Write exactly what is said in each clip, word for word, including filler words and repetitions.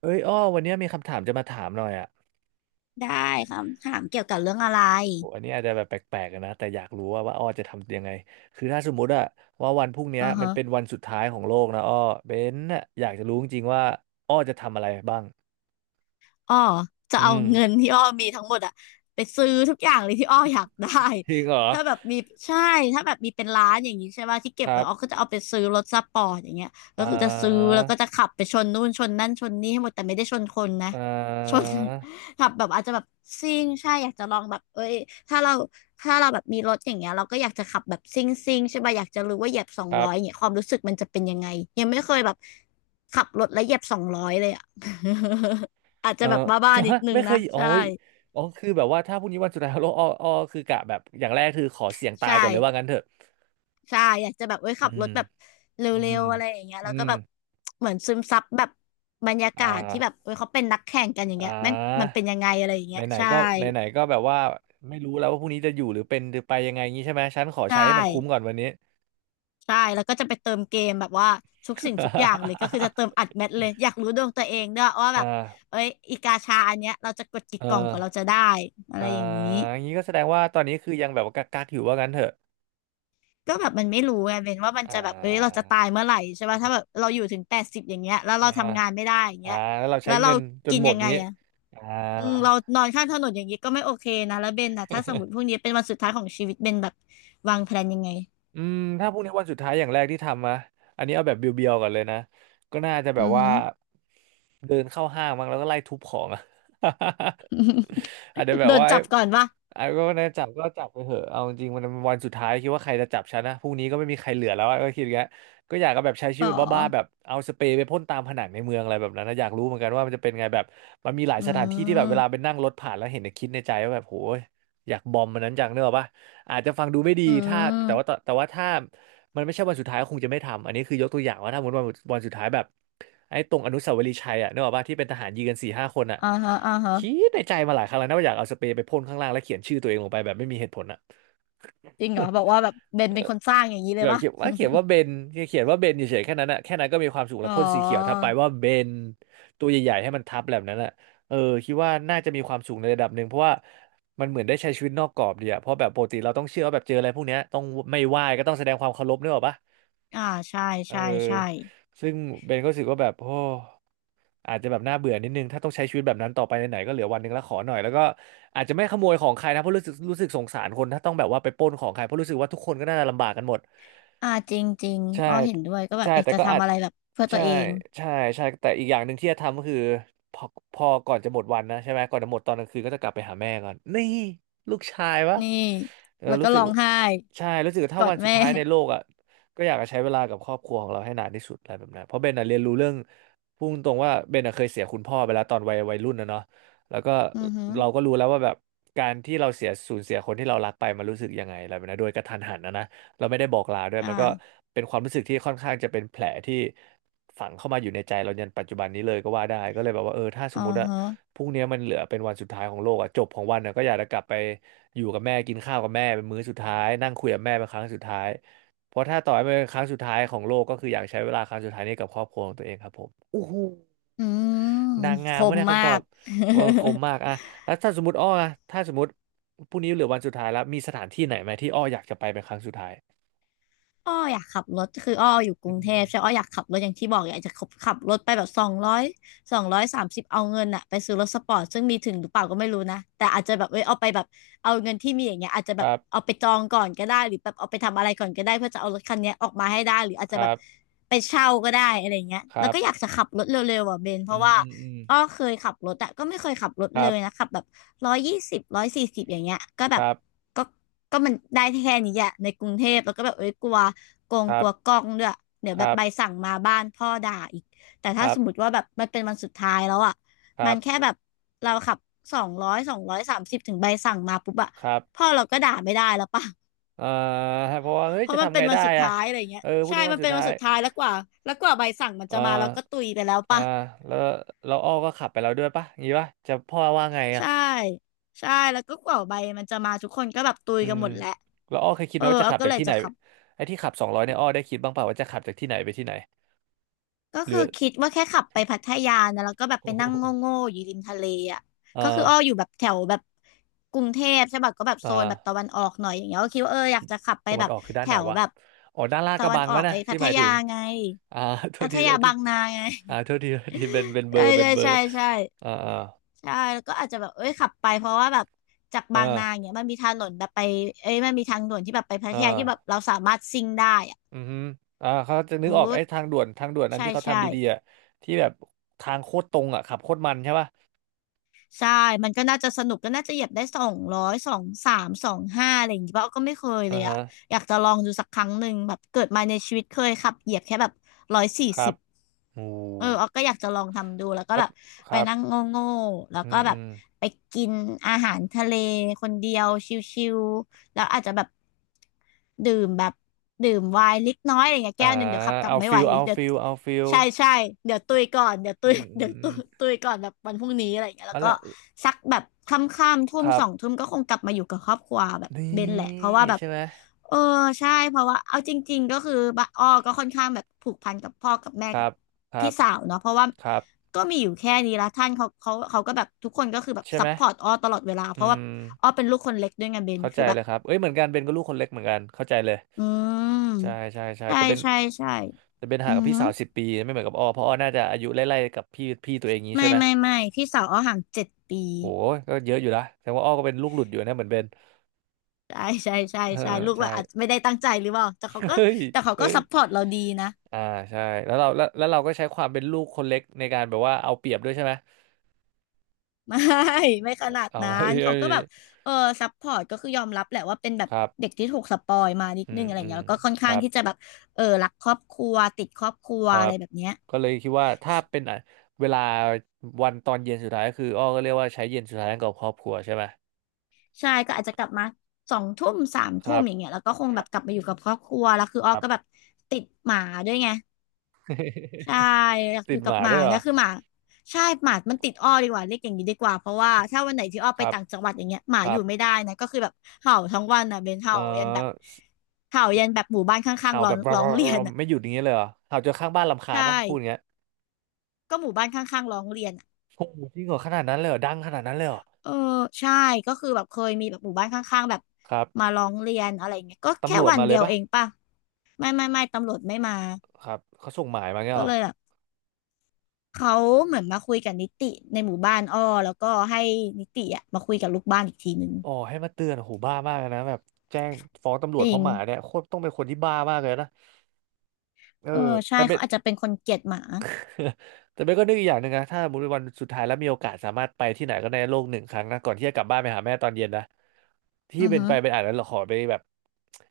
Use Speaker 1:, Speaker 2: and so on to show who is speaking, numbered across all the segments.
Speaker 1: เอ้ยอ้อวันเนี้ยมีคำถามจะมาถามหน่อยอ่ะ
Speaker 2: ได้คำถามเกี่ยวกับเรื่องอะไร
Speaker 1: โหอันนี้อาจจะแบบแปลกๆอะนะแต่อยากรู้ว่าว่าอ้อจะทำยังไงคือถ้าสมมุติอะว่าวันพรุ่งเนี้
Speaker 2: อื
Speaker 1: ย
Speaker 2: อ
Speaker 1: มัน
Speaker 2: ฮะ
Speaker 1: เป็นวันสุดท้ายของโลกนะอ้อเบนน่ะอยากจะรู้จริงๆว่าอ้อจะทำอะไรบ้าง
Speaker 2: อ้อจะ
Speaker 1: อื
Speaker 2: เอา
Speaker 1: ม
Speaker 2: เงินที่อ้อมีทั้งหมดอะไปซื้อทุกอย่างเลยที่อ้ออยากได้
Speaker 1: จริงเหรอ
Speaker 2: ถ้าแบบมีใช่ถ้าแบบมีเป็นร้านอย่างนี้ใช่ป่ะที่เก็
Speaker 1: ค
Speaker 2: บ
Speaker 1: รั
Speaker 2: ไว้อ้อก็
Speaker 1: บ
Speaker 2: จะเอาไปซื้อรถสปอร์ตอย่างเงี้ย
Speaker 1: อ่
Speaker 2: ก็คือจะซื้อ
Speaker 1: า
Speaker 2: แล้วก็จะขับไปชนนู่นชนนั่นชนนี่ให้หมดแต่ไม่ได้ชนคนนะ
Speaker 1: อ่
Speaker 2: ชน
Speaker 1: า
Speaker 2: ขับแบบอาจจะแบบซิ่งใช่อยากจะลองแบบเอ้ยถ้าเราถ้าเราแบบมีรถอย่างเงี้ยเราก็อยากจะขับแบบซิ่งซิ่งใช่ป่ะอยากจะรู้ว่าเหยียบสอง
Speaker 1: ครั
Speaker 2: ร้อยอย่าง
Speaker 1: บ
Speaker 2: เงี้ยความรู้สึกมันจะเป็นยังไงยังไม่เคยแบบขับรถแล้วเหยียบสองร้อยเลยอะ อาจ
Speaker 1: เอ
Speaker 2: จะ
Speaker 1: อ
Speaker 2: แบบบ้า
Speaker 1: จะ
Speaker 2: ๆนิ
Speaker 1: ฮะ
Speaker 2: ดนึง
Speaker 1: ไม่เค
Speaker 2: นะ
Speaker 1: ยโอ้
Speaker 2: ใช่
Speaker 1: ยอ๋อคือแบบว่าถ้าพรุ่งนี้วันสุดท้ายของโลกอ้ออ้อคือกะแบบอย่างแรกคือขอเสี่ยงตาย
Speaker 2: ใช่
Speaker 1: ก่อนเลยว่างั้นเถอะ
Speaker 2: ใช่อยากจะแบบเว้ย
Speaker 1: อื
Speaker 2: ขับร
Speaker 1: ม
Speaker 2: ถแบบเร
Speaker 1: อื
Speaker 2: ็
Speaker 1: ม
Speaker 2: วๆอะไรอย่างเงี้ย
Speaker 1: อื
Speaker 2: แล้วก็
Speaker 1: ม
Speaker 2: แบบเหมือนซึมซับแบบบรรยา
Speaker 1: อ่า
Speaker 2: กาศที่แบบเว้ยเขาเป็นนักแข่งกันอย่าง
Speaker 1: อ่า
Speaker 2: เงี้ยแม่งมันเป็นยังไงอะไรอย่างเงี้ย
Speaker 1: ไหน
Speaker 2: ใช่
Speaker 1: ๆก็ไหนๆก็แบบว่าไม่รู้แล้วว่าพรุ่งนี้จะอยู่หรือเป็นหรือไปยังไงงี้ใช่ไหมฉันขอ
Speaker 2: ใช่
Speaker 1: ใช้ให้มันคุ้มก่อนวันนี้
Speaker 2: ใช่แล้วก็จะไปเติมเกมแบบว่าทุกสิ่งทุกอย่างเลยก็คือจะเติมอัด แมทเลยอยากรู้ดวงตัวเองด้วยว่า
Speaker 1: อ่
Speaker 2: แบบ
Speaker 1: า
Speaker 2: เอ้ยอีกาชาอันเนี้ยเราจะกดกี่
Speaker 1: เออ
Speaker 2: กล่องกว่าเราจะได้อะไร
Speaker 1: อ่า
Speaker 2: อย่างนี้
Speaker 1: อย่างนี้ก็แสดงว่าตอนนี้คือยังแบบว่ากักๆอยู่ว่างั้นเถอะ
Speaker 2: ก็แบบมันไม่รู้ไงเป็นว่ามัน
Speaker 1: อ่
Speaker 2: จะแบบเอ้ยเรา
Speaker 1: า
Speaker 2: จะตายเมื่อไหร่ใช่ป่ะถ้าแบบเราอยู่ถึงแปดสิบอย่างเงี้ยแล้วเรา
Speaker 1: อ่า
Speaker 2: ทำงานไม่ได้อย่าง
Speaker 1: อ่า
Speaker 2: เงี้ย
Speaker 1: แล้วเราใช้
Speaker 2: แล้วเรา
Speaker 1: เงินจน
Speaker 2: กิน
Speaker 1: หม
Speaker 2: ยั
Speaker 1: ด
Speaker 2: งไง
Speaker 1: งี้
Speaker 2: อ่ะ
Speaker 1: อ่า
Speaker 2: อืมเรานอนข้างถนนอย่างนี้ก็ไม่โอเคนะแล้วเบนนะถ้าสมมติพวกนี้เป็นวันสุดท้ายของชีวิตเบนแบบวางแผนยังไง
Speaker 1: อืมถ้าพรุ่งนี้วันสุดท้ายอย่างแรกที่ทำนะอันนี้เอาแบบเบียวๆก่อนเลยนะก็น่าจะแบบ
Speaker 2: อือ
Speaker 1: ว่า
Speaker 2: ฮึ
Speaker 1: เดินเข้าห้างมั้งแล้วก็ไล่ทุบของอะ อาจจะแบ
Speaker 2: โด
Speaker 1: บ
Speaker 2: น
Speaker 1: ว่า
Speaker 2: จับก่อนป่ะ
Speaker 1: ไอ้ก็นะจับก็จับไปเถอะเอาจริงๆมันเป็นวันสุดท้ายคิดว่าใครจะจับฉันนะพรุ่งนี้ก็ไม่มีใครเหลือแล้วอะก็คิดอย่างเงี้ยก็อยากก็แบบใช้ชีวิ
Speaker 2: ป๋
Speaker 1: ต
Speaker 2: อ
Speaker 1: แบบบ้าๆแบบเอาสเปรย์ไปพ่นตามผนังในเมืองอะไรแบบนั้นนะอยากรู้เหมือนกันว่ามันจะเป็นไงแบบมันมีหลาย
Speaker 2: อื
Speaker 1: สถานที่ที่แบบเวลาไป
Speaker 2: ม
Speaker 1: นั่งรถผ่านแล้วเห็นนะคิดในใจว่าแบบโหยอยากบอมมันนั้นจังเนกอะปะ อาจจะฟังดูไม่ดี
Speaker 2: อื
Speaker 1: ถ้าแต่ว่า
Speaker 2: ม
Speaker 1: แต่ว่าถ้ามันไม่ใช่วันสุดท้ายก็คงจะไม่ทำอันนี้คือยกตัวอย่างว่าถ้าสมมติวันวันสุดท้ายแบบไอ้ตรงอนุสาวรีย์ชัยอ่ะนึกออกป่ะที่เป็นทหารยืงกันสี่ห้าคนอ่ะ
Speaker 2: อ่าฮะอ่าฮะ
Speaker 1: คิดในใจมาหลายครั้งแล้วนะว่าอยากเอาสเปรย์ไปพ่นข้างล่างแล้วเขียนชื่อตัวเองลงไปแบบไม่มีเหตุผลอ่ะ
Speaker 2: จริงเหรอบอกว่าแบบเบ นเป็นคนสร้างอย่างนี้เลย
Speaker 1: แบบ
Speaker 2: ป่ะ
Speaker 1: เขียนว่าเขียนว่าเบนเขียนว่าเบนเฉยๆแค่นั้นอะแค่นั้นก็มีความสุขแล้
Speaker 2: อ๋
Speaker 1: ว
Speaker 2: อ
Speaker 1: พ่นสีเขียวทับไปว่าเบนตัวใหญ่ๆให้มันทับแบบนั้นอะเออคิดว่าน่าจะมีความสุขในระดับหนึ่งเพราะว่ามันเหมือนได้ใช้ชีวิตนอกกรอบดีอะเพราะแบบปกติเราต้องเชื่อว่าแบบเจออะไรพวกเนี้ยต้องไม่ไหว้ก็ต้องแสดงความเคารพนึกออกปะ
Speaker 2: อ่าใช่
Speaker 1: เออ
Speaker 2: ใช่ใช่
Speaker 1: ซึ่งเบนก็รู้สึกว่าแบบโอ้อาจจะแบบน่าเบื่อนิดนึงถ้าต้องใช้ชีวิตแบบนั้นต่อไปไหนๆก็เหลือวันหนึ่งแล้วขอหน่อยแล้วก็อาจจะไม่ขโมยของใครนะเพราะรู้สึกรู้สึกสงสารคนถ้าต้องแบบว่าไปปล้นของใครเพราะรู้สึกว่าทุกคนก็น่าจะลำบากกันหมด
Speaker 2: อ่าจริงจริง
Speaker 1: ใช่
Speaker 2: อ้อเห็นด้วยก็แบ
Speaker 1: ใช่
Speaker 2: บอยาก
Speaker 1: แต่
Speaker 2: จะ
Speaker 1: ก็อา
Speaker 2: ทำ
Speaker 1: จ
Speaker 2: อะไรแบบเพื่อตั
Speaker 1: ใช่
Speaker 2: วเอง
Speaker 1: ใช่ใช่แต่อีกอย่างหนึ่งที่จะทำก็คือพอพอก่อนจะหมดวันนะใช่ไหมก่อนจะหมดตอนกลางคืนก็จะกลับไปหาแม่ก่อนนี่ลูกชายวะ
Speaker 2: นี่
Speaker 1: เออ
Speaker 2: แล้วก็
Speaker 1: รู้สึก
Speaker 2: ร้องไห้
Speaker 1: ใช่รู้สึกว่า
Speaker 2: ก
Speaker 1: ถ้า
Speaker 2: อ
Speaker 1: วั
Speaker 2: ด
Speaker 1: นสุด
Speaker 2: แม่
Speaker 1: ท้ายในโลกอ่ะก็อยากจะใช้เวลากับครอบครัวของเราให้นานที่สุดอะไรแบบนั้นเพราะเบนอะเรียนรู้เรื่องพูดตรงว่าเบนอะเคยเสียคุณพ่อไปแล้วตอนวัยวัยรุ่นนะเนาะแล้วก็
Speaker 2: อือฮึ
Speaker 1: เราก็รู้แล้วว่าแบบการที่เราเสียสูญเสียคนที่เรารักไปมันรู้สึกยังไงอะไรแบบนั้นโดยกระทันหันนะนะ เราไม่ได้บอกลาด้วย
Speaker 2: อ
Speaker 1: มันก็
Speaker 2: ่า
Speaker 1: เป็นความรู้สึกที่ค่อนข้างจะเป็นแผลที่ฝังเข้ามาอยู่ในใจเรายันปัจจุบันนี้เลยก็ว่าได้ก็เลยแบบว่าเออถ้าส
Speaker 2: อ๋อ
Speaker 1: มมติอะ
Speaker 2: ฮะ
Speaker 1: พรุ่งนี้มันเหลือเป็นวันสุดท้ายของโลกอะจบของวันอะก็อยากจะกลับไปอยู่กับแม่กินข้าวกับแม่เป็นมื้อสุดท้ายนั่งคุยกับแม่เป็นครั้งสุดท้ายเพราะถ้าต่อให้เป็นครั้งสุดท้ายของโลกก็คืออยากใช้เวลาครั้งสุดท้ายนี้กับครอบครัวของตัวเองครับผมโอ้โห
Speaker 2: อืม
Speaker 1: นางงา
Speaker 2: ค
Speaker 1: มวะ
Speaker 2: ม
Speaker 1: เนี่ย
Speaker 2: มา
Speaker 1: คำตอบ
Speaker 2: ก
Speaker 1: คค มมากอะแล้วถ้าสมมติอ้ออะถ้าสมมติพรุ่งนี้เหลือวันสุดท้ายแล้วมีสถานที่ไหนไหมที่อ้ออยากจะไปเป็นครั้งสุดท้าย
Speaker 2: อ้ออยากขับรถคืออ้ออยู่ก
Speaker 1: อื
Speaker 2: รุงเท
Speaker 1: ม
Speaker 2: พใช่อ้ออยากขับรถอย่างที่บอกอยากจะขับขับรถไปแบบสองร้อยสองร้อยสามสิบเอาเงินอะไปซื้อรถสปอร์ตซึ่งมีถึงหรือเปล่าก็ไม่รู้นะแต่อาจจะแบบเอ้ยเอาไปแบบเอาเงินที่มีอย่างเงี้ยอาจจะ
Speaker 1: ค
Speaker 2: แบบ
Speaker 1: รั
Speaker 2: เอา
Speaker 1: บ
Speaker 2: ไปจองก่อนก็ได้หรือแบบเอาไปทำอะไรก่อนก็ได้เพื่อจะเอารถคันเนี้ยออกมาให้ได้หรืออาจ
Speaker 1: ค
Speaker 2: จะแบ
Speaker 1: รั
Speaker 2: บ
Speaker 1: บ
Speaker 2: ไปเช่าก็ได้อะไรเงี้ย
Speaker 1: ค
Speaker 2: แล้
Speaker 1: รั
Speaker 2: ว
Speaker 1: บ
Speaker 2: ก็อยากจะขับรถเร็วๆอ่ะเบนเพ
Speaker 1: อื
Speaker 2: ราะ
Speaker 1: ม
Speaker 2: ว่า
Speaker 1: อืมอืม
Speaker 2: อ้อเคยขับรถอะก็ไม่เคยขับรถ
Speaker 1: ค
Speaker 2: เล
Speaker 1: รั
Speaker 2: ยนะ
Speaker 1: บ
Speaker 2: ขับแบบร้อยยี่สิบร้อยสี่สิบอย่างเงี้ยก็
Speaker 1: ค
Speaker 2: แบบ
Speaker 1: รับ
Speaker 2: ก็ก็มันได้แค่นี้อะในกรุงเทพแล้วก็แบบเอ้ยกลัวโกง
Speaker 1: ครั
Speaker 2: ก
Speaker 1: บ
Speaker 2: ลัวกล้องด้วยเดี๋ยว
Speaker 1: ค
Speaker 2: แบบ
Speaker 1: รับ
Speaker 2: ใบสั่งมาบ้านพ่อด่าอีกแต่
Speaker 1: ค
Speaker 2: ถ้า
Speaker 1: รั
Speaker 2: ส
Speaker 1: บ
Speaker 2: มมติว่าแบบมันเป็นวันสุดท้ายแล้วอะ
Speaker 1: ค
Speaker 2: มั
Speaker 1: รั
Speaker 2: นแค่
Speaker 1: บ
Speaker 2: แบบเราขับสองร้อยสองร้อยสามสิบถึงใบสั่งมาปุ๊บอะ
Speaker 1: ครับ
Speaker 2: พ่อเราก็ด่าไม่ได้แล้วป่ะ
Speaker 1: เอ่อเพราะว่า เฮ้ย
Speaker 2: เพ
Speaker 1: จะ
Speaker 2: ราะมัน
Speaker 1: ทำ
Speaker 2: เป็
Speaker 1: ไง
Speaker 2: นวัน
Speaker 1: ได้
Speaker 2: สุด
Speaker 1: อะ
Speaker 2: ท้ายอะไรเงี้
Speaker 1: เอ
Speaker 2: ย
Speaker 1: อพรุ่ง
Speaker 2: ใช่
Speaker 1: นี้วั
Speaker 2: มั
Speaker 1: น
Speaker 2: น
Speaker 1: สุด
Speaker 2: เป็นวั
Speaker 1: ท้า
Speaker 2: น
Speaker 1: ย
Speaker 2: สุดท้ายแล้วกว่าแล้วกว่าใบสั่งมัน
Speaker 1: เอ่อ
Speaker 2: จะมาเราก็ตุยไปแล้ว
Speaker 1: อ่า
Speaker 2: ป่ะ
Speaker 1: แล้วแล้วอ้อก็ขับไปแล้วด้วยปะอย่างงี้ปะจะพ่อว่าไงอะ
Speaker 2: ใช่ใช่แล้วก็กว่าใบมันจะมาทุกคนก็แบบตุย
Speaker 1: อื
Speaker 2: กัน
Speaker 1: ม
Speaker 2: หมดแหละ
Speaker 1: แล้วอ้อเคยคิด
Speaker 2: เอ
Speaker 1: ไหม
Speaker 2: อ
Speaker 1: ว่าจะ
Speaker 2: เอา
Speaker 1: ขับ
Speaker 2: ก็
Speaker 1: จาก
Speaker 2: เลย
Speaker 1: ที่ไห
Speaker 2: จะ
Speaker 1: น
Speaker 2: ขับ
Speaker 1: ไอ้ที่ขับสองร้อยเนี่ยอ้อได้คิดบ้างเปล่าว่าจะขับจากที่ไหนไปที่ไหน
Speaker 2: ก็
Speaker 1: หรื
Speaker 2: คือ
Speaker 1: อ
Speaker 2: คิดว่าแค่ขับไปพัทยานะแล้วก็แบบไป
Speaker 1: โอ้โห
Speaker 2: นั่งโง่ๆอยู่ริมทะเลอ่ะ
Speaker 1: เอ่
Speaker 2: ก็คื
Speaker 1: อ
Speaker 2: ออ้ออยู่แบบแถวแบบกรุงเทพใช่ปะก็แบบ
Speaker 1: เอ่
Speaker 2: โซ
Speaker 1: อ
Speaker 2: นแบบตะวันออกหน่อยอย่างเงี้ยก็คิดว่าเอออยากจะขับไป
Speaker 1: ตะวั
Speaker 2: แบ
Speaker 1: น
Speaker 2: บ
Speaker 1: ออกคือด้าน
Speaker 2: แถ
Speaker 1: ไหน
Speaker 2: ว
Speaker 1: วะ
Speaker 2: แบบ
Speaker 1: อ๋อด้านลาดก
Speaker 2: ตะ
Speaker 1: ระ
Speaker 2: วั
Speaker 1: บั
Speaker 2: น
Speaker 1: ง
Speaker 2: ออ
Speaker 1: วะ
Speaker 2: ก
Speaker 1: นะ
Speaker 2: ไอ้พั
Speaker 1: ที่
Speaker 2: ท
Speaker 1: หมายถึ
Speaker 2: ยา
Speaker 1: ง
Speaker 2: ไง
Speaker 1: อ่า โท
Speaker 2: พั
Speaker 1: ษ
Speaker 2: ท
Speaker 1: ทีโท
Speaker 2: ยา
Speaker 1: ษที
Speaker 2: บางนาไง
Speaker 1: อ่าโทษทีโทษทีเป็นเป็นเบอ
Speaker 2: ใช่
Speaker 1: ร์เป็
Speaker 2: ใช่
Speaker 1: นเบอ
Speaker 2: ใช่
Speaker 1: ร์
Speaker 2: ใช่
Speaker 1: อ่าอ่า
Speaker 2: ใช่แล้วก็อาจจะแบบเอ้ยขับไปเพราะว่าแบบจาก
Speaker 1: อ
Speaker 2: บางนาอย่าง
Speaker 1: ่า
Speaker 2: เงี้ยมันมีถนนแบบไปเอ้ยมันมีทางด่วนที่แบบไปพั
Speaker 1: อ
Speaker 2: ทยาที่แบบ
Speaker 1: ่า
Speaker 2: เราสามารถซิ่งได้อะ
Speaker 1: อือฮึอ่าเขาจะนึ
Speaker 2: ฟู
Speaker 1: กออกไอ้
Speaker 2: ด
Speaker 1: ทางด่วนทางด่วนอัน
Speaker 2: ใช่
Speaker 1: ที่เขา
Speaker 2: ใช่
Speaker 1: ทำดีๆอ่ะที่แบบทางโคตรตรงอ่ะขับโคตรมันใช่ป่ะ
Speaker 2: ใช่มันก็น่าจะสนุกก็น่าจะเหยียบได้สองร้อยสองสามสองห้าอะไรอย่างงี้ป่ะก็ไม่เคย
Speaker 1: อ่า
Speaker 2: เลย
Speaker 1: ฮะ
Speaker 2: อะอยากจะลองดูสักครั้งหนึ่งแบบเกิดมาในชีวิตเคยขับเหยียบแค่แบบร้อยสี่
Speaker 1: ครั
Speaker 2: สิ
Speaker 1: บ
Speaker 2: บ
Speaker 1: โอ้
Speaker 2: เออออกก็อยากจะลองทำดูแล้วก็
Speaker 1: แล้ว
Speaker 2: แบบ
Speaker 1: ค
Speaker 2: ไป
Speaker 1: รับ
Speaker 2: นั่งโง่โง่แล้ว
Speaker 1: อื
Speaker 2: ก็
Speaker 1: ม
Speaker 2: แบ
Speaker 1: อื
Speaker 2: บ
Speaker 1: ม
Speaker 2: ไปกินอาหารทะเลคนเดียวชิวๆแล้วอาจจะแบบดื่มแบบดื่มไวน์เล็กน้อยอะไรเงี้ยแก้
Speaker 1: อ่า
Speaker 2: วหนึ่งเดี๋ยวขับกลับ
Speaker 1: เอา
Speaker 2: ไม่ไห
Speaker 1: ฟิ
Speaker 2: ว
Speaker 1: ลเอา
Speaker 2: เดี๋ยว
Speaker 1: ฟิลเอาฟิล
Speaker 2: ใช่ใช่เดี๋ยวตุยก่อนเดี๋ยวตุ
Speaker 1: อื
Speaker 2: ย
Speaker 1: มอื
Speaker 2: เดี๋ย
Speaker 1: ม
Speaker 2: ว
Speaker 1: อื
Speaker 2: ตุ
Speaker 1: ม
Speaker 2: ยตุยก่อนแบบวันพรุ่งนี้อะไรเงี้ย
Speaker 1: อ๋อ
Speaker 2: แล้วก็
Speaker 1: และ
Speaker 2: สักแบบค่ำๆทุ่
Speaker 1: ค
Speaker 2: ม
Speaker 1: รั
Speaker 2: ส
Speaker 1: บ
Speaker 2: องทุ่มก็คงกลับมาอยู่กับครอบครัวแบบ
Speaker 1: นี่
Speaker 2: เบนแหละเพราะว่าแบบ
Speaker 1: ใช่ไหม
Speaker 2: เออใช่เพราะว่าเอาจริงๆก็คือบะอ้อก็ค่อนข้างแบบผูกพันกับพ่อกับแม่
Speaker 1: ค
Speaker 2: กั
Speaker 1: รั
Speaker 2: บ
Speaker 1: บครั
Speaker 2: พี่
Speaker 1: บ
Speaker 2: สาวเนาะเพราะว่า
Speaker 1: ครับ
Speaker 2: ก็มีอยู่แค่นี้ละท่านเขาเขาเขาก็แบบทุกคนก็คือแบบ
Speaker 1: ใช่
Speaker 2: ซั
Speaker 1: ไหม
Speaker 2: พพอร์ตอ้อตลอดเวลาเพ
Speaker 1: อื
Speaker 2: ราะว่า
Speaker 1: ม
Speaker 2: อ้อเป็นลูกคนเล็กด้วยไงเบน
Speaker 1: เข้าใจ
Speaker 2: คือแบ
Speaker 1: เล
Speaker 2: บ
Speaker 1: ยครับเอ้ยเหมือนกันเบนก็ลูกคนเล็กเหมือนกันเข้าใจเลย
Speaker 2: อืม
Speaker 1: ใช่ใช่ใช่
Speaker 2: ใช่
Speaker 1: แต่เบน
Speaker 2: ใช่ใช่
Speaker 1: แต่เบน
Speaker 2: อื
Speaker 1: ห่างกั
Speaker 2: อ
Speaker 1: บพี่
Speaker 2: หือ
Speaker 1: สาวสิบปีไม่เหมือนกับอ้อเพราะอ้อน่าจะอายุไล่ๆกับพี่พี่ตัวเองงี้ใช่
Speaker 2: ไม่
Speaker 1: ไหม
Speaker 2: ไม่ไม่พี่สาวอ้อห่างเจ็ดปี
Speaker 1: โหก็เยอะอยู่ละแต่ว่าอ้อก็เป็นลูกหลุดอยู่นะเหมือนเบน
Speaker 2: ใช่ใช่ใช่
Speaker 1: เออ
Speaker 2: ใช่ลูกแบ
Speaker 1: ใช่
Speaker 2: บอาจจะไม่ได้ตั้งใจหรือเปล่าแต่ เขาก็
Speaker 1: เฮ้ย
Speaker 2: แต่เขา
Speaker 1: เฮ้
Speaker 2: ก็
Speaker 1: ย
Speaker 2: ซัพพอร์ตเราดีนะ
Speaker 1: อ่าใช่แล้วเราแล้วแล้วเราก็ใช้ความเป็นลูกคนเล็กในการแบบว่าเอาเปรียบด้วยใช่ไหม
Speaker 2: ไม่ ไม่ขนาด
Speaker 1: เอา
Speaker 2: นั้
Speaker 1: เ
Speaker 2: น
Speaker 1: อ้
Speaker 2: เขา
Speaker 1: ย
Speaker 2: ก็แบบเออซัพพอร์ตก็คือยอมรับแหละว่าเป็นแบบ
Speaker 1: ครับ
Speaker 2: เด็กที่ถูกสปอยมานิด
Speaker 1: อื
Speaker 2: นึง
Speaker 1: ม
Speaker 2: อะไรอ
Speaker 1: อื
Speaker 2: ย่าง
Speaker 1: ม
Speaker 2: เงี้ยแล้วก็ค่อน
Speaker 1: ค
Speaker 2: ข้า
Speaker 1: รั
Speaker 2: ง
Speaker 1: บ
Speaker 2: ที่จะแบบเออรักครอบครัวติดครอบครัว
Speaker 1: ครั
Speaker 2: อะไร
Speaker 1: บ
Speaker 2: แบบเนี้ย
Speaker 1: ก็เลยคิดว่าถ้า
Speaker 2: ใช
Speaker 1: เป็นอ่ะเวลาวันตอนเย็นสุดท้ายก็คืออ้อก็เรียกว่าใช้เย็นสุดท้ายกับครอบครัวใช่ไหม
Speaker 2: ใช่ก็อาจจะกลับมาสองทุ่มสาม
Speaker 1: ค
Speaker 2: ทุ่
Speaker 1: รั
Speaker 2: ม
Speaker 1: บ
Speaker 2: อย่างเงี้ยแล้วก็คง
Speaker 1: ค
Speaker 2: แบ
Speaker 1: รั
Speaker 2: บ
Speaker 1: บ
Speaker 2: กลับมาอยู่กับครอบครัวแล้วคืออ้
Speaker 1: ค
Speaker 2: อ
Speaker 1: รับ
Speaker 2: ก็แบบติดหมาด้วยไง ใช่ อยากอ
Speaker 1: ติด
Speaker 2: ยู่
Speaker 1: ห
Speaker 2: กับ
Speaker 1: มา
Speaker 2: หมา
Speaker 1: ด้วยเหร
Speaker 2: ก็
Speaker 1: อ
Speaker 2: คือหมาใช่หมามันติดอ้อดีกว่าเรียกอย่างนี้ดีกว่าเพราะว่าถ้าวันไหนที่อ้อ
Speaker 1: ค
Speaker 2: ไป
Speaker 1: รับ
Speaker 2: ต่างจังหวัดอย่างเงี้ยหมา
Speaker 1: ค
Speaker 2: อ
Speaker 1: รั
Speaker 2: ยู่
Speaker 1: บ
Speaker 2: ไม่ได้นะก็คือแบบเห่าทั้งวันอ่ะเบน
Speaker 1: เอ
Speaker 2: เห่า
Speaker 1: อ
Speaker 2: ยันแบบเห่ายันแบบหมู่บ้านข้าง
Speaker 1: เห่า
Speaker 2: ๆร้อ
Speaker 1: แบ
Speaker 2: ง
Speaker 1: บ
Speaker 2: ร้องเรียน อ่ะ
Speaker 1: ไม่หยุดอย่างเงี้ยเลยเหรอเห่าจนข้างบ้านรำคาญ
Speaker 2: ใช่
Speaker 1: ปะพูดอย่างเงี้ย
Speaker 2: ก็หมู่บ้านข้างๆร้องเรียนอะ
Speaker 1: โอ้โหจริงเหรอขนาดนั้นเลยเหรอดังขนาดนั้นเลยเหรอ
Speaker 2: เออใช่ก็คือแบบเคยมีแบบหมู่บ้านข้างๆแบบ
Speaker 1: ครั
Speaker 2: มา
Speaker 1: บ
Speaker 2: ร้องเรียนอะไรเงี้ยก็แค่
Speaker 1: ตำรวจ
Speaker 2: วัน
Speaker 1: มาเล
Speaker 2: เดี
Speaker 1: ย
Speaker 2: ยว
Speaker 1: ปะ
Speaker 2: เองป่ะไม่ไม่ไม่ตำรวจไม่มา
Speaker 1: ครับเขาส่งหมายมาเงี้ย
Speaker 2: ก็
Speaker 1: เหรอ
Speaker 2: เลยแบบเขาเหมือนมาคุยกับนิติในหมู่บ้านอ้อแล้วก็ให้นิติอะมาคุยกับลูกบ้านอีกทีหนึง
Speaker 1: อ๋อให้มาเตือนโ้หบ้ามากเลยนะแบบแจ้งฟ้องตำร
Speaker 2: จ
Speaker 1: วจเพ
Speaker 2: ริง
Speaker 1: ราะหมาเนี่ยโคตรต้องเป็นคนที่บ้ามากเลยนะเอ
Speaker 2: เออ
Speaker 1: อ
Speaker 2: ใช่
Speaker 1: แต่เป็
Speaker 2: เขา
Speaker 1: น
Speaker 2: อาจจะเป็นคนเกลียดหมา
Speaker 1: แต่เบนก็นึกอีกอย่างหนึ่งนะถ้าสมมติวันสุดท้ายแล้วมีโอกาสสามารถไปที่ไหนก็ในโลกหนึ่งครั้งนะก่อนที่จะกลับบ้านไปหาแม่ตอนเย็นนะที่
Speaker 2: อือ
Speaker 1: เป็น
Speaker 2: ฮึ
Speaker 1: ไปเป็นอาจจะขอไปแบบ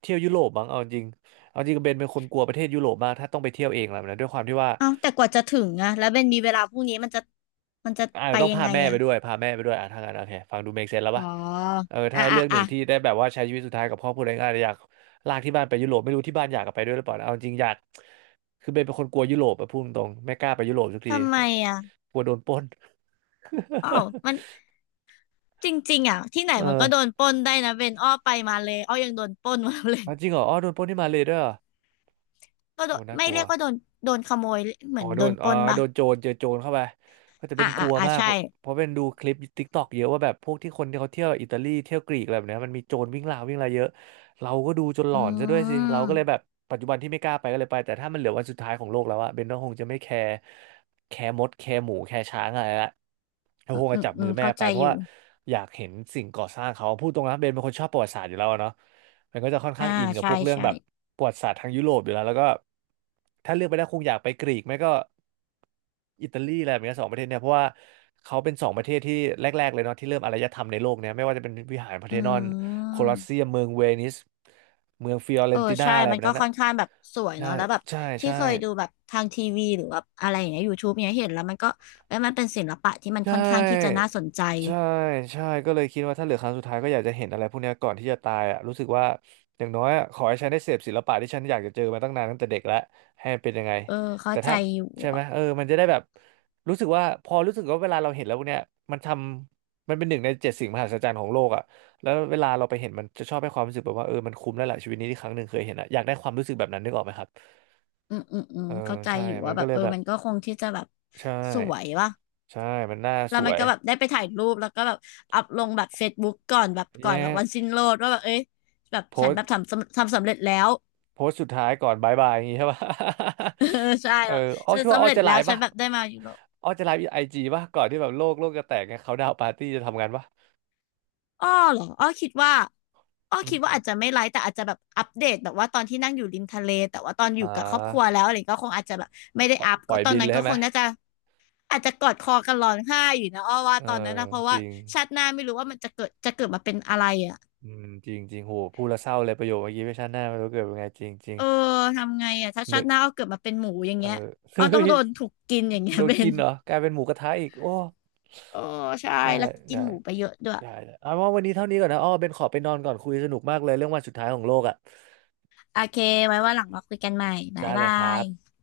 Speaker 1: เที่ยวยุโรปบ้างเอาจริงเอาจริงเบนเป็นคนกลัวประเทศยุโรปมากถ้าต้องไปเที่ยวเองแหละนะด้วยความที่ว่า
Speaker 2: เอ้าแต่กว่าจะถึงอะแล้วเบนมีเวลาพรุ่งนี้มันจะมันจะ
Speaker 1: อาจ
Speaker 2: ไป
Speaker 1: จะต้อง
Speaker 2: ยัง
Speaker 1: พา
Speaker 2: ไง
Speaker 1: แม่ไป
Speaker 2: อะ
Speaker 1: ด้วยพาแม่ไปด้วยอ่ะทางนั้นโอเคฟังดูเมคเซนแล้ว
Speaker 2: อ๋อ
Speaker 1: ปะเออถ้า
Speaker 2: อ่ะ
Speaker 1: ให้
Speaker 2: อ่ะ
Speaker 1: เลือกห
Speaker 2: อ่ะ
Speaker 1: นึ่งที่ได้แบบว่าใช้ชีวิตสุดท้ายกับครอบครัวเองอาจจะอยากลากที่บ้านไปยุโรปไม่รู้ที่บ้านอยากกลับไปด้วยหรือเปล่านะเอาจริงอยากคือเบนเป็นคนกลัวยุโรปอะพูดตรงๆไม่กล้าไปยุโรปสักที
Speaker 2: ทำไม
Speaker 1: ก
Speaker 2: อะ
Speaker 1: ลัวโดนปล้น
Speaker 2: อ้าวมัน จริงๆอะที่ไหน
Speaker 1: เอ
Speaker 2: มัน
Speaker 1: อ
Speaker 2: ก็โดนปล้นได้นะเบนอ้อไปมาเลยอ้อยังโดนปล้นมาเลย
Speaker 1: อ๋อจริงเหรออ๋อโดนปล้นที่มาเลยด้วยเหรอ
Speaker 2: ก็โด
Speaker 1: โอ้
Speaker 2: น
Speaker 1: น่า
Speaker 2: ไม่
Speaker 1: กลัว
Speaker 2: เรียกว่าโดนโดนขโมยเห
Speaker 1: อ๋
Speaker 2: มื
Speaker 1: อ
Speaker 2: อน
Speaker 1: โด
Speaker 2: โด
Speaker 1: น
Speaker 2: นป
Speaker 1: อ๋อ
Speaker 2: ล้น
Speaker 1: โด
Speaker 2: ป่ะ
Speaker 1: นโจรเจอโจรเข้าไปก็จะเป็
Speaker 2: อ่ะ
Speaker 1: นก
Speaker 2: อ่ะ
Speaker 1: ลัว
Speaker 2: อ่ะ
Speaker 1: มากเพ
Speaker 2: ใช่
Speaker 1: ราะเพราะเป็นดูคลิปติ๊กตอกเยอะว่าแบบพวกที่คนที่เขาเที่ยวอิตาลีเที่ยวกรีกอะไรแบบเนี้ยมันมีโจรวิ่งราววิ่งอะไรเยอะเราก็ดูจนหล
Speaker 2: อื
Speaker 1: อนซะด้วยสิเราก็เลยแบ
Speaker 2: ม
Speaker 1: บปัจจุบันที่ไม่กล้าไปก็เลยไปแต่ถ้ามันเหลือวันสุดท้ายของโลกแล้วอะเบนก็คงจะไม่แคร์แคร์มดแคร์หมูแคร์ช้างอะไรละก็
Speaker 2: อื
Speaker 1: ค
Speaker 2: ม
Speaker 1: งจะ
Speaker 2: อืม
Speaker 1: จับ
Speaker 2: อื
Speaker 1: มือ
Speaker 2: ม
Speaker 1: แม่
Speaker 2: เข้า
Speaker 1: ไป
Speaker 2: ใจ
Speaker 1: เพ
Speaker 2: อ
Speaker 1: ราะ
Speaker 2: ยู่
Speaker 1: ว่าอยากเห็นสิ่งก่อสร้างเขาพูดตรงนะเบนเป็นคนชอบประวัติศาสตร์อยู่แล้วอะเนาะ มันก็จะค่อนข้า
Speaker 2: อ่า
Speaker 1: งอินกับพ
Speaker 2: ใช่
Speaker 1: วกเรื่อง
Speaker 2: ใช่
Speaker 1: แบบประวัติศาสตร์ทางยุโรปอยู่แล้วแล้วก็ถ้าเลือกไปได้คงอยากไปกรีกไม่ก็อิตาลีอะไรแบบเนี้ยสองประเทศเนี่ยเพราะว่าเขาเป็นสองประเทศที่แรกๆเลยเนาะที่เริ่มอารยธรรมในโลกเนี่ยไม่ว่าจะเป็นวิหารพาร์เธ
Speaker 2: อื
Speaker 1: นอนโคลอสเซีย
Speaker 2: ม
Speaker 1: มเมืองเวนิสเมืองฟิออเร
Speaker 2: เออ
Speaker 1: นตินา
Speaker 2: ใช่
Speaker 1: อะไรแบ
Speaker 2: มัน
Speaker 1: บ
Speaker 2: ก็
Speaker 1: นั้น
Speaker 2: ค่
Speaker 1: อ่ะ
Speaker 2: อนข้างแบบสวย
Speaker 1: ใช่
Speaker 2: เนาะแล้วแบบ
Speaker 1: ใช่
Speaker 2: ที่
Speaker 1: ใช่
Speaker 2: เคยดูแบบทางทีวีหรือว่าอะไรอย่างเงี้ยยูทูบเนี้ยเห็นแล้วมันก็เอ้ยมันเป็นศิลปะที่มัน
Speaker 1: ใช
Speaker 2: ค่อนข้างที่จะ
Speaker 1: ่
Speaker 2: น่าสนใจ
Speaker 1: ใช่ใช่ก็เลยคิดว่าถ้าเหลือครั้งสุดท้ายก็อยากจะเห็นอะไรพวกเนี้ยก่อนที่จะตายอ่ะรู้สึกว่าอย่างน้อยอะขอให้ฉันได้เสพศิลปะที่ฉันอยากจะเจอมาตั้งนานตั้งแต่เด็กแล้วให้มันเป็นยังไง
Speaker 2: เออเข้า
Speaker 1: แต่
Speaker 2: ใจ
Speaker 1: ถ้า
Speaker 2: อยู่
Speaker 1: ใช่ไหม
Speaker 2: อะ
Speaker 1: เออมันจะได้แบบรู้สึกว่าพอรู้สึกว่าเวลาเราเห็นแล้วพวกเนี้ยมันทำมันเป็นหนึ่งในเจ็ดสิ่งมหัศจรรย์ของโลกอ่ะแล้วเวลาเราไปเห็นมันจะชอบให้ความรู้สึกแบบว่าเออมันคุ้มแล้วแหละชีวิตนี้ที่ครั้งหนึ่งเคยเห็นอ่ะอยากได้ความรู้สึกแบบนั้นนึกออกไหมครับ
Speaker 2: อืมอืมอื
Speaker 1: เอ
Speaker 2: ม
Speaker 1: อ
Speaker 2: เข้าใจ
Speaker 1: ใช่
Speaker 2: อยู่
Speaker 1: มั
Speaker 2: ว่า
Speaker 1: น
Speaker 2: แบ
Speaker 1: ก็
Speaker 2: บ
Speaker 1: เลย
Speaker 2: เออ
Speaker 1: แบบ
Speaker 2: มันก็คงที่จะแบบ
Speaker 1: ใช่
Speaker 2: สวยว่ะ
Speaker 1: ใช่มันน่า
Speaker 2: แล้
Speaker 1: ส
Speaker 2: วมั
Speaker 1: ว
Speaker 2: น
Speaker 1: ย
Speaker 2: ก็แบบได้ไปถ่ายรูปแล้วก็แบบอัพลงแบบเฟซบุ๊กก่อนแบบก่อ
Speaker 1: เย้
Speaker 2: นแบบวันสิ้นโลกว่าแบบเอ้ยแบบ
Speaker 1: โพ
Speaker 2: ฉัน
Speaker 1: ส
Speaker 2: แบบทำสำทำสำเร็จแล้ว
Speaker 1: โพสต์สุดท้ายก่อนบายบายอย่างงี้ใช่ปะ
Speaker 2: เออใช่
Speaker 1: เออ
Speaker 2: แบบ
Speaker 1: อ้อ
Speaker 2: ฉัน
Speaker 1: คิดว่า
Speaker 2: สำ
Speaker 1: อ้อ
Speaker 2: เร็จ
Speaker 1: จะไล
Speaker 2: แล้ว
Speaker 1: ฟ์
Speaker 2: ฉัน
Speaker 1: ป่ะ
Speaker 2: แบบได้มายูโร
Speaker 1: อ้อจะไลฟ์ไอจีป่ะก่อนที่แบบโลกโลกจะแตกไงเขาดาวปาร์ตี้จะทำงานปะ
Speaker 2: อ้อเหรออ้อคิดว่าอ้อ
Speaker 1: อื
Speaker 2: คิดว่า
Speaker 1: ม
Speaker 2: อาจจะไม่ไลฟ์แต่อาจจะแบบอัปเดตแบบว่าตอนที่นั่งอยู่ริมทะเลแต่ว่าตอนอ
Speaker 1: อ่
Speaker 2: ยู่กับครอบครัว
Speaker 1: า
Speaker 2: แล้วอะไรก็คงอาจจะแบบไม่ได้
Speaker 1: ปล่อย
Speaker 2: อัพ
Speaker 1: ปล่
Speaker 2: ก็
Speaker 1: อย
Speaker 2: ตอน
Speaker 1: บิน
Speaker 2: นั้
Speaker 1: เล
Speaker 2: น
Speaker 1: ย
Speaker 2: ก็
Speaker 1: ใช่ไห
Speaker 2: ค
Speaker 1: ม
Speaker 2: งน่าจะอาจจะกอดคอกันร้องไห้อยู่นะอ้อว่า
Speaker 1: เออ
Speaker 2: ตอนนั้นนะเพราะ
Speaker 1: จ
Speaker 2: ว่า
Speaker 1: ริง
Speaker 2: ชาติหน้าไม่รู้ว่ามันจะเกิดจะเกิดมาเป็นอะไรอ่ะ
Speaker 1: อืมจริงจริงโหพูดแล้วเศร้าเลยประโยคเมื่อกี้ไม่ชาติหน้าไม่รู้เกิดเป็นไงจริงจริง
Speaker 2: เออทำไงอ่ะถ้าชา
Speaker 1: นึก
Speaker 2: ติหน้าอ้อเกิดมาเป็นหมูอย่าง
Speaker 1: เออ
Speaker 2: เงี้ย อ้
Speaker 1: เฮ้
Speaker 2: อต้อง
Speaker 1: ย
Speaker 2: โดนถูกกินอย่างเงี้ย
Speaker 1: โด น
Speaker 2: เป็
Speaker 1: กิ
Speaker 2: น
Speaker 1: นเหรอกลายเป็นหมูกระทะอีกโอ้
Speaker 2: โอ้ใช่
Speaker 1: ใช่
Speaker 2: แล้วกิน
Speaker 1: ใช่
Speaker 2: หมูไปเยอะด้วย
Speaker 1: ใช่เลยเอาว่าวันนี้เท่านี้ก่อนนะอ้อเบนขอไปนอนก่อนคุยสนุกมากเลยเรื่องวันสุดท้ายของโลกอ่ะ
Speaker 2: โอเคไว้ว่าหลังมาคุยกันใหม่บ๊า
Speaker 1: ได้
Speaker 2: ย
Speaker 1: เล
Speaker 2: บา
Speaker 1: ยครับ
Speaker 2: ย